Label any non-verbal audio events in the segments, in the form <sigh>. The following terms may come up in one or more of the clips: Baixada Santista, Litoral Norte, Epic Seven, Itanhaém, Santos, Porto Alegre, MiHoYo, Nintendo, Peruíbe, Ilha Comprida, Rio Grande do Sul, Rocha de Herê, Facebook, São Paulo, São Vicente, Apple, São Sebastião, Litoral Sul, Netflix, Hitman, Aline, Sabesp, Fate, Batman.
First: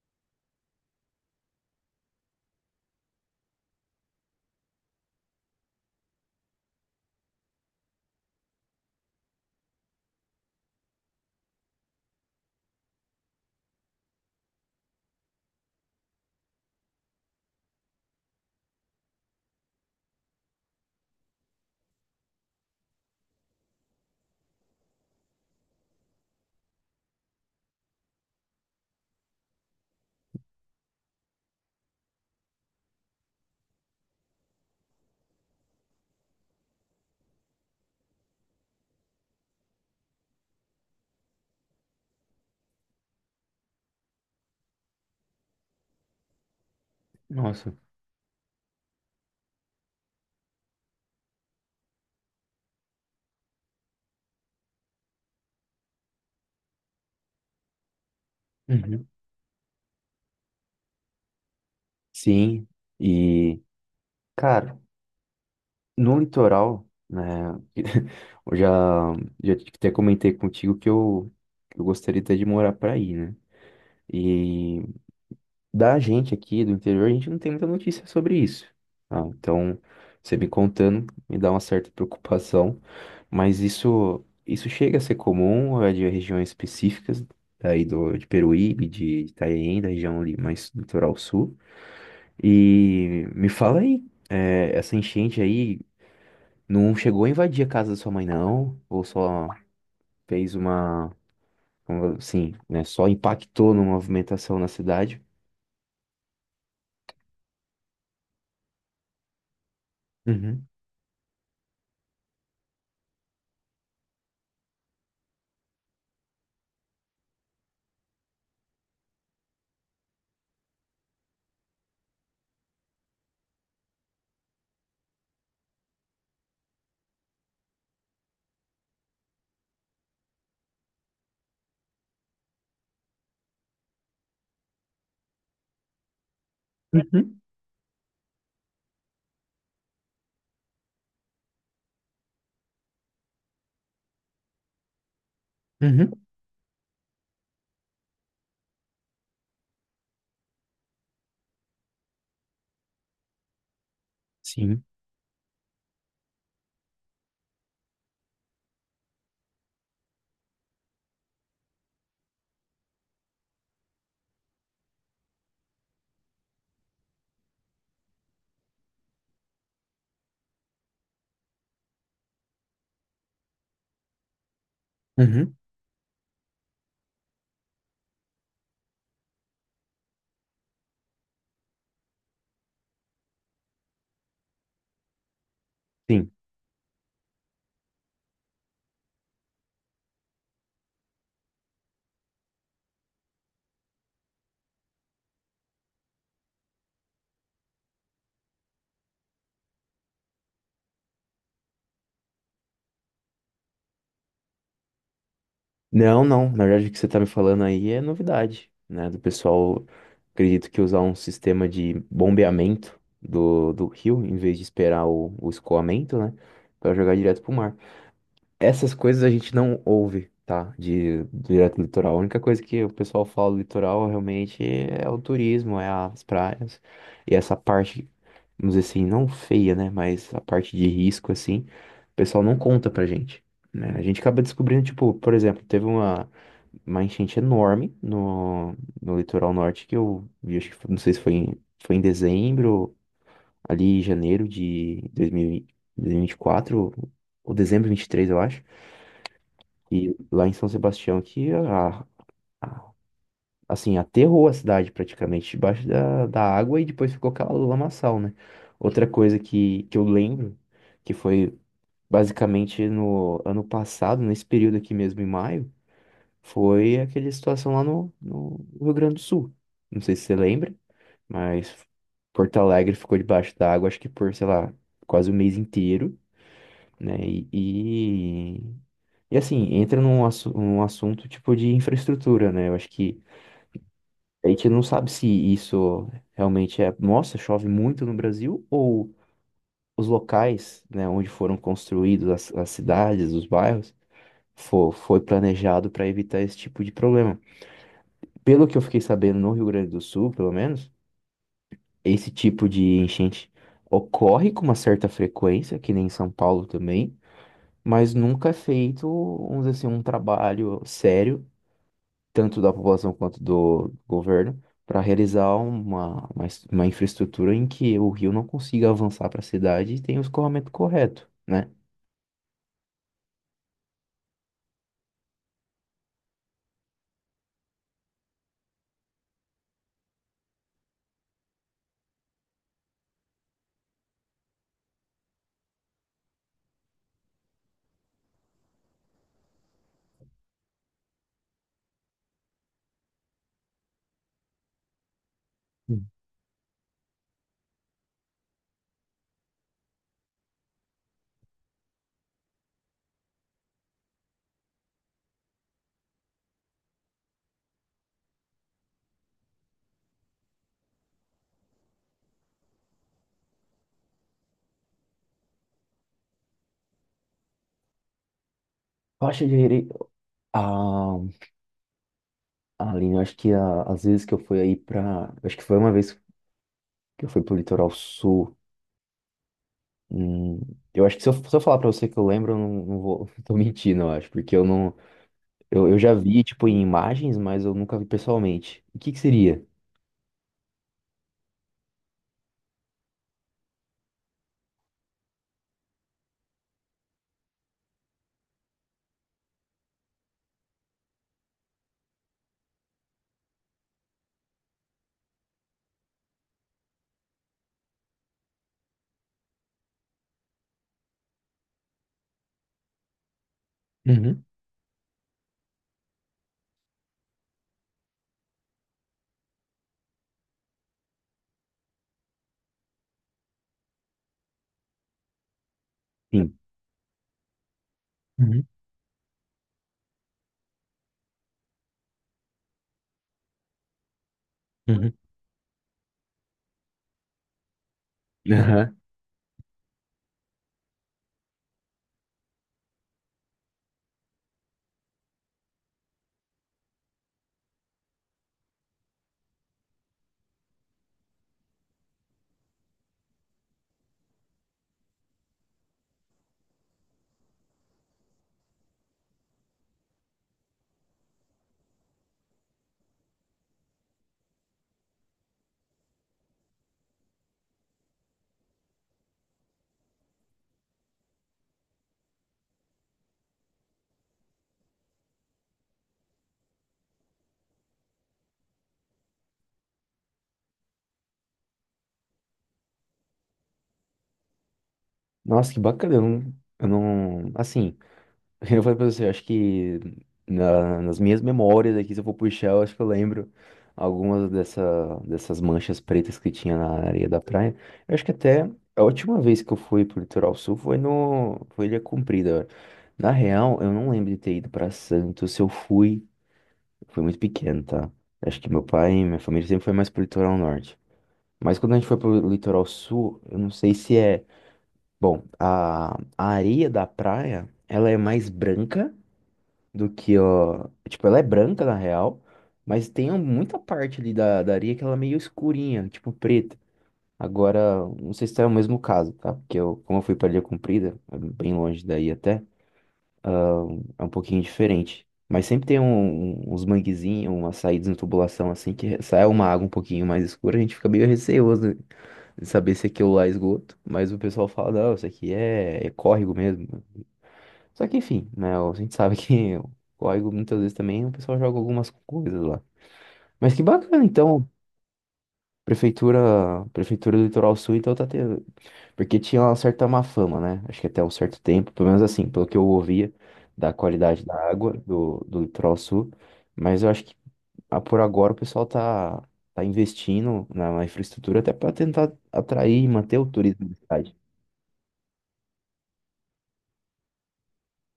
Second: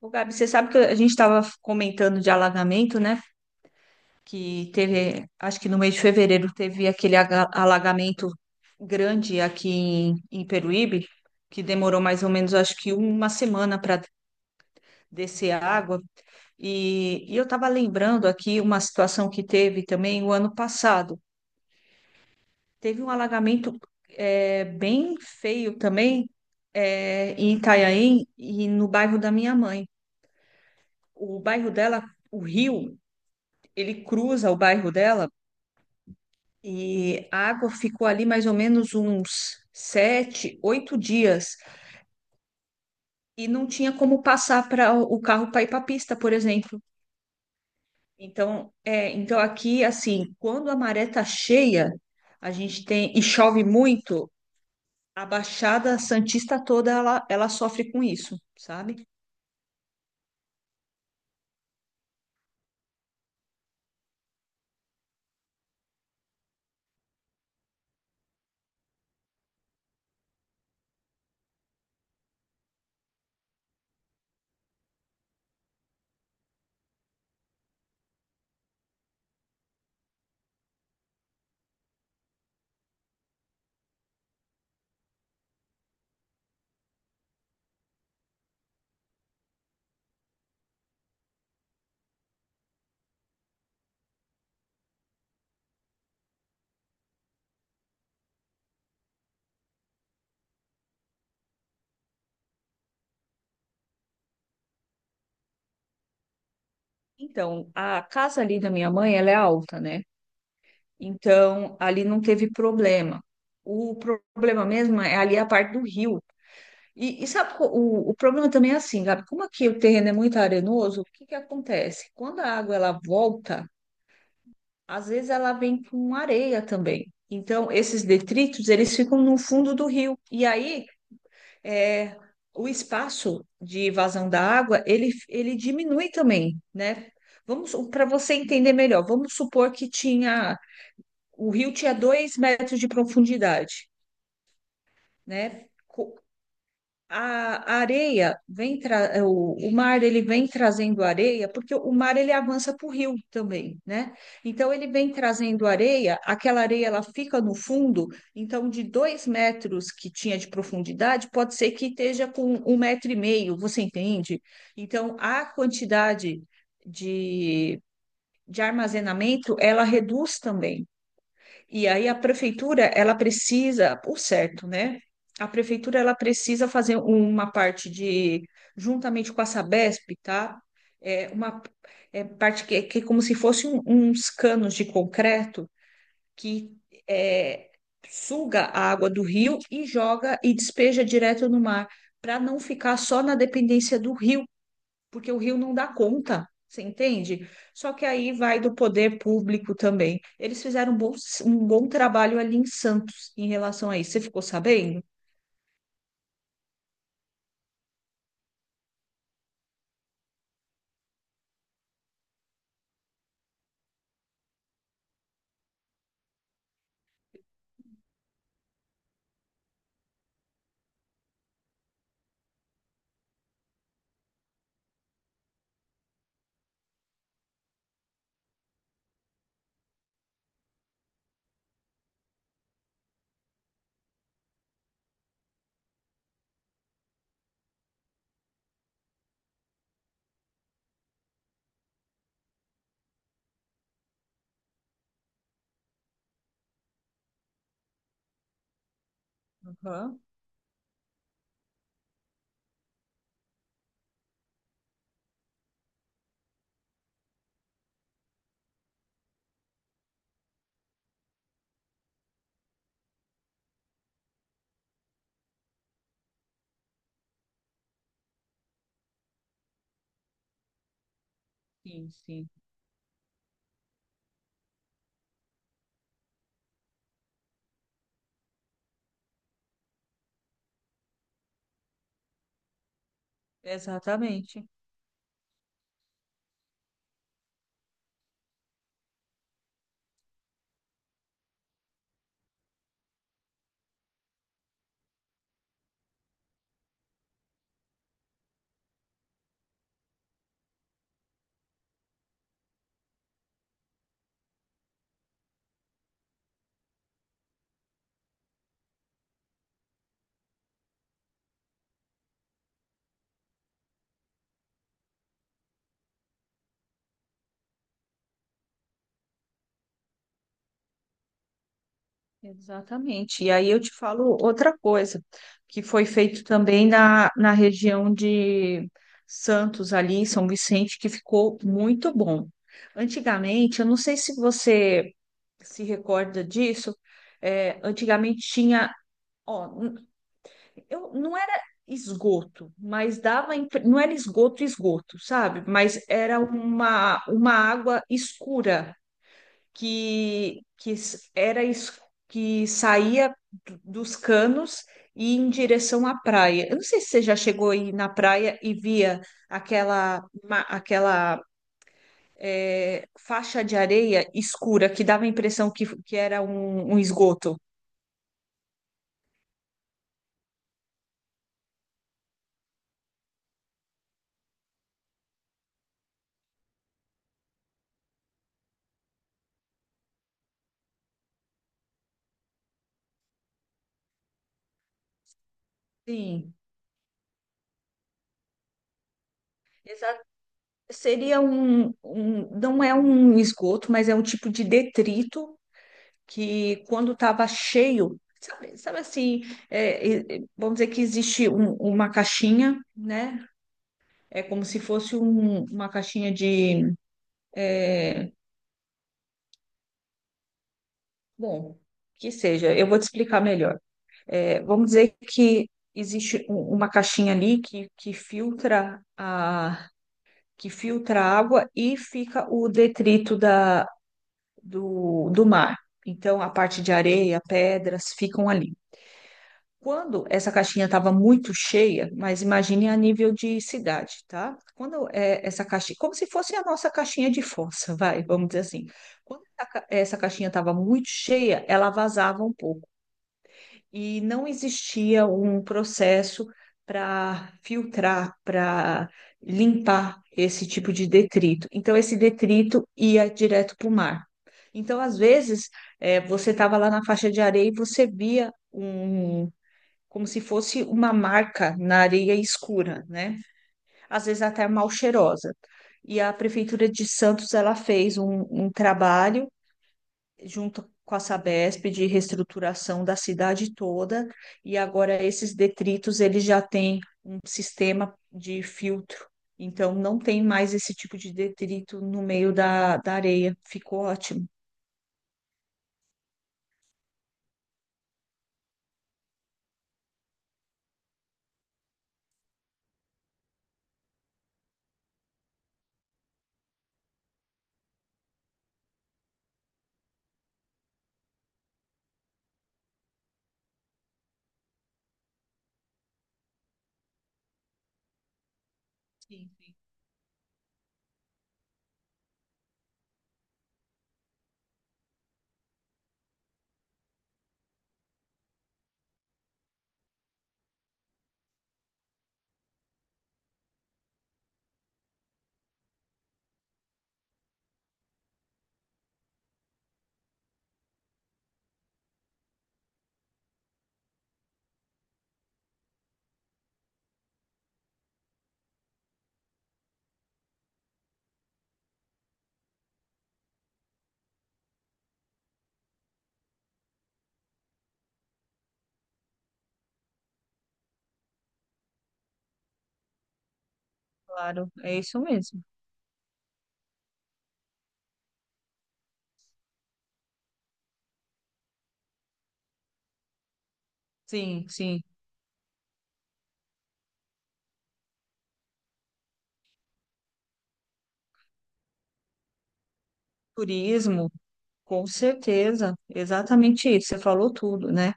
Ô, Gabi, você sabe que a gente estava comentando de alagamento, né? Que teve, acho que no mês de fevereiro teve aquele alagamento grande aqui em Peruíbe, que demorou mais ou menos, acho que uma semana para descer a água. E eu estava lembrando aqui uma situação que teve também o ano passado. Teve um alagamento bem feio também em Itanhaém e no bairro da minha mãe. O bairro dela, o rio ele cruza o bairro dela e a água ficou ali mais ou menos uns 7, 8 dias e não tinha como passar para o carro para ir para a pista, por exemplo. Nossa. Então aqui assim, quando a maré tá cheia, a gente tem e chove muito, a Baixada Santista toda ela sofre com isso, sabe? Uhum. Sim. E, cara, no litoral, né? <laughs> Eu já, já até comentei contigo que eu gostaria até de morar pra aí, né? E da gente aqui do interior, a gente não tem muita notícia sobre isso. Ah, então, você me contando, me dá uma certa <laughs> preocupação, mas isso chega a ser comum, é de regiões específicas, aí de Peruíbe, de Itanhaém, da região ali mais do litoral sul. E me fala aí, essa enchente aí não chegou a invadir a casa da sua mãe, não? Ou só fez uma, como assim, né? Só impactou na movimentação na cidade? Então, a casa ali da minha mãe, ela é alta, né? Uhum. Então, ali não teve problema. O problema mesmo é ali a parte do rio. E sabe, o problema também é assim, Gabi, como aqui o terreno é muito arenoso, o que que acontece? Quando a água ela volta, às vezes ela vem com areia também. Então, esses detritos, eles ficam no fundo do rio. E aí, é, o espaço de evasão da água, ele diminui também, né? Uhum. Vamos, para você entender melhor, vamos supor que tinha, o rio tinha 2 metros de profundidade, né? Uhum. A a areia vem o mar ele vem trazendo areia porque o mar ele avança para o rio também, né? Então Sim. ele vem trazendo areia, aquela areia ela fica no fundo, então de 2 metros que tinha de profundidade pode ser que esteja com 1,5 metro, você entende? Então a quantidade de, de armazenamento ela reduz também. E aí a prefeitura, ela precisa, por certo, né? A Uhum. prefeitura, ela precisa fazer uma parte de, juntamente com a Sabesp, tá? É uma é parte que é como se fosse uns canos de concreto Sim. que é, suga a água do rio e joga e despeja direto no mar, para não ficar só na dependência do rio porque o Rio não dá conta, você entende? Só que aí vai do poder público também. Eles fizeram um bom trabalho ali em Santos em relação a isso. Você ficou sabendo? Não, não. Na verdade, o que você tá me falando aí é novidade, né? Do pessoal, acredito que usar um sistema de bombeamento do rio, em vez de esperar o escoamento, né? Pra jogar direto pro mar. Essas coisas a gente não ouve, tá? De direto do litoral. A única coisa que o pessoal fala do litoral realmente é o turismo, é as praias. E essa parte, vamos dizer assim, não feia, né? Mas a parte de risco, assim, o pessoal não conta pra gente. Né? A gente acaba descobrindo, tipo, por exemplo, teve uma enchente enorme no litoral norte que eu vi, acho que não sei se foi em, foi em dezembro, ali em janeiro de 2024 ou dezembro de 23, eu acho. E Aham. lá em São Sebastião que a- assim, aterrou a cidade praticamente debaixo da água e depois ficou aquela lamaçal, né? Outra coisa que eu lembro, que foi basicamente no ano passado, nesse período aqui mesmo em maio, foi aquela situação lá no Rio Grande do Sul. Não sei se você lembra, mas Sim, sim. Porto Alegre ficou debaixo da água, acho que por, sei lá, quase o mês inteiro, né? E, e assim, entra num assunto tipo de infraestrutura, né? Eu acho que a gente Exatamente. não sabe se isso realmente é, nossa, chove muito no Brasil, ou os locais, né, onde foram construídos as cidades, os bairros, foi planejado para evitar esse tipo de problema. Pelo que eu fiquei sabendo no Rio Grande do Sul, pelo menos, esse tipo de enchente ocorre com uma certa frequência, que nem em São Paulo também, mas nunca é feito, vamos dizer assim, um trabalho sério tanto da população quanto do governo, para realizar uma infraestrutura em que o rio não consiga avançar para a cidade e tenha o escoamento correto, né? Exatamente. E aí eu te falo outra coisa que foi feito também na região de Santos, ali, São Vicente, que ficou muito bom. Antigamente, eu não sei se você se recorda disso, antigamente tinha, ó, não era esgoto, mas dava, não era esgoto, esgoto, sabe? Mas Hum. era uma água escura que s- era es- que saía dos canos e ia em direção à praia. Eu não sei se você já chegou aí na praia e via aquela faixa de areia escura que dava a impressão que era um esgoto. Rocha de Herê, ah, Aline, eu acho que às vezes que eu fui aí para, acho que foi uma vez que eu fui pro litoral sul, hum, eu acho que se eu falar para você que eu lembro, eu não vou, <laughs> tô mentindo, eu acho, porque eu não, eu já vi, Sim, tipo, em imagens, mas eu nunca vi pessoalmente. O que que seria? exa- seria um, não é um esgoto, mas é um tipo de detrito que quando estava cheio, sabe assim, vamos dizer que existe uma caixinha, né? É como se fosse uma caixinha de, é, bom, que seja, eu vou te explicar melhor. Uhum. É, vamos dizer que existe uma caixinha ali que filtra a água e fica o detrito da, do mar. Então, a Sim. parte de areia, pedras ficam Uhum. ali. Quando essa caixinha estava muito cheia, mas imagine a nível de cidade, tá? Quando Uhum. Essa caixinha, como se fosse a nossa caixinha de força, <laughs> vai, vamos dizer assim. <laughs> Quando essa caixinha estava muito cheia, ela vazava um pouco e não existia um processo para filtrar, para limpar esse tipo de detrito. Então, esse detrito ia direto para o mar. Então, às vezes, você estava lá na faixa de areia e você via, como se fosse uma marca na areia escura, né? Às vezes até mal cheirosa. E a Prefeitura de Santos, ela fez um trabalho junto com a Sabesp de reestruturação da cidade toda, e agora esses detritos, eles já têm um sistema de filtro. Então, não tem mais esse tipo de detrito no meio da areia. Ficou ótimo. Nossa, que bacana. Eu não, assim, <laughs> eu falei pra você, eu acho que nas minhas memórias aqui, se eu for puxar, eu acho que eu lembro algumas dessas manchas pretas que tinha na areia da praia. Eu acho que até a última vez que eu fui pro Litoral Sul foi no, foi Ilha Comprida. Na real, eu não lembro de ter ido pra Santos. Se eu fui, foi muito pequeno, tá? Acho que meu pai e minha família sempre foi mais pro Litoral Norte. Mas quando a gente foi pro Litoral Sul, eu não sei se é. Bom, a areia da praia, ela é mais branca do que, ó. Tipo, ela é branca na real, mas tem um, muita parte ali da areia que ela é meio escurinha, tipo preta. Agora, não sei se é o mesmo caso, tá? Porque eu, como eu fui pra Ilha Comprida, é bem longe daí até, é um pouquinho diferente. Mas sempre tem uns manguezinhos, umas saídas em tubulação assim, que sai uma água um pouquinho mais escura, a gente fica meio receoso de saber se aquilo lá é esgoto. Mas o pessoal fala, não, isso aqui é, é córrego mesmo. Só que, enfim, né? A gente sabe <laughs> que o código muitas vezes também o pessoal joga algumas coisas lá. Mas que bacana, então, Claro, é isso mesmo. prefeitura, prefeitura do Litoral Sul, então tá tendo. Porque tinha uma certa má fama, né? Acho que até um certo tempo, pelo menos assim, pelo que eu ouvia da qualidade da Sim, água sim. do Litoral Sul. Mas eu acho que ah, por agora o pessoal tá, tá investindo na infraestrutura até para tentar atrair e manter o turismo da Turismo, cidade. com certeza, exatamente isso, você falou tudo, né?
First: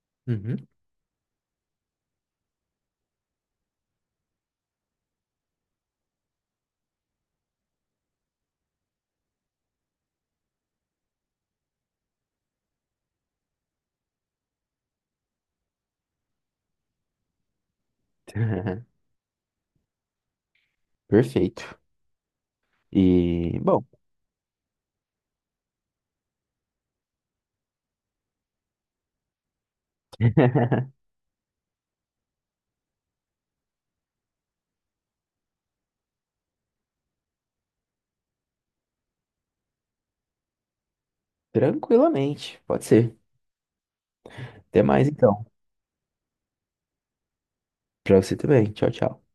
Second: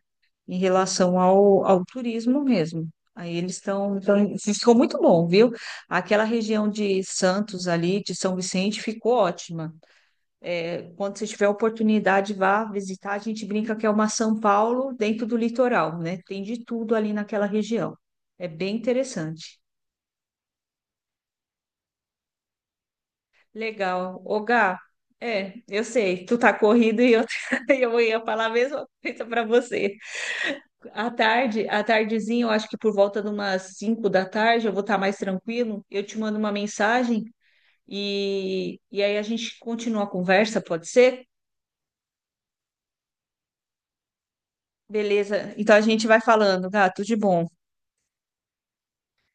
Em Uhum. relação ao turismo mesmo. Aí eles estão, ficou muito bom, viu? Aquela região de Santos ali, de São Vicente, ficou ótima. Quando você tiver oportunidade, vá visitar. A gente brinca que é uma São Paulo dentro do litoral, né? Tem de tudo ali naquela região. É bem <laughs> interessante. Perfeito. E, bom. Legal. Ô, Gá, eu sei, tu tá corrido e eu, <laughs> eu ia falar a mesma coisa para você. <laughs> À tarde, à tardezinha, eu acho que por volta de umas 5 da tarde, eu vou estar mais tranquilo. Eu te mando uma mensagem e aí a gente continua a conversa, pode ser? Tranquilamente, pode ser. Até mais então. Beleza. Então a gente vai falando, gato, de bom. Pra você também. Tchau, tchau.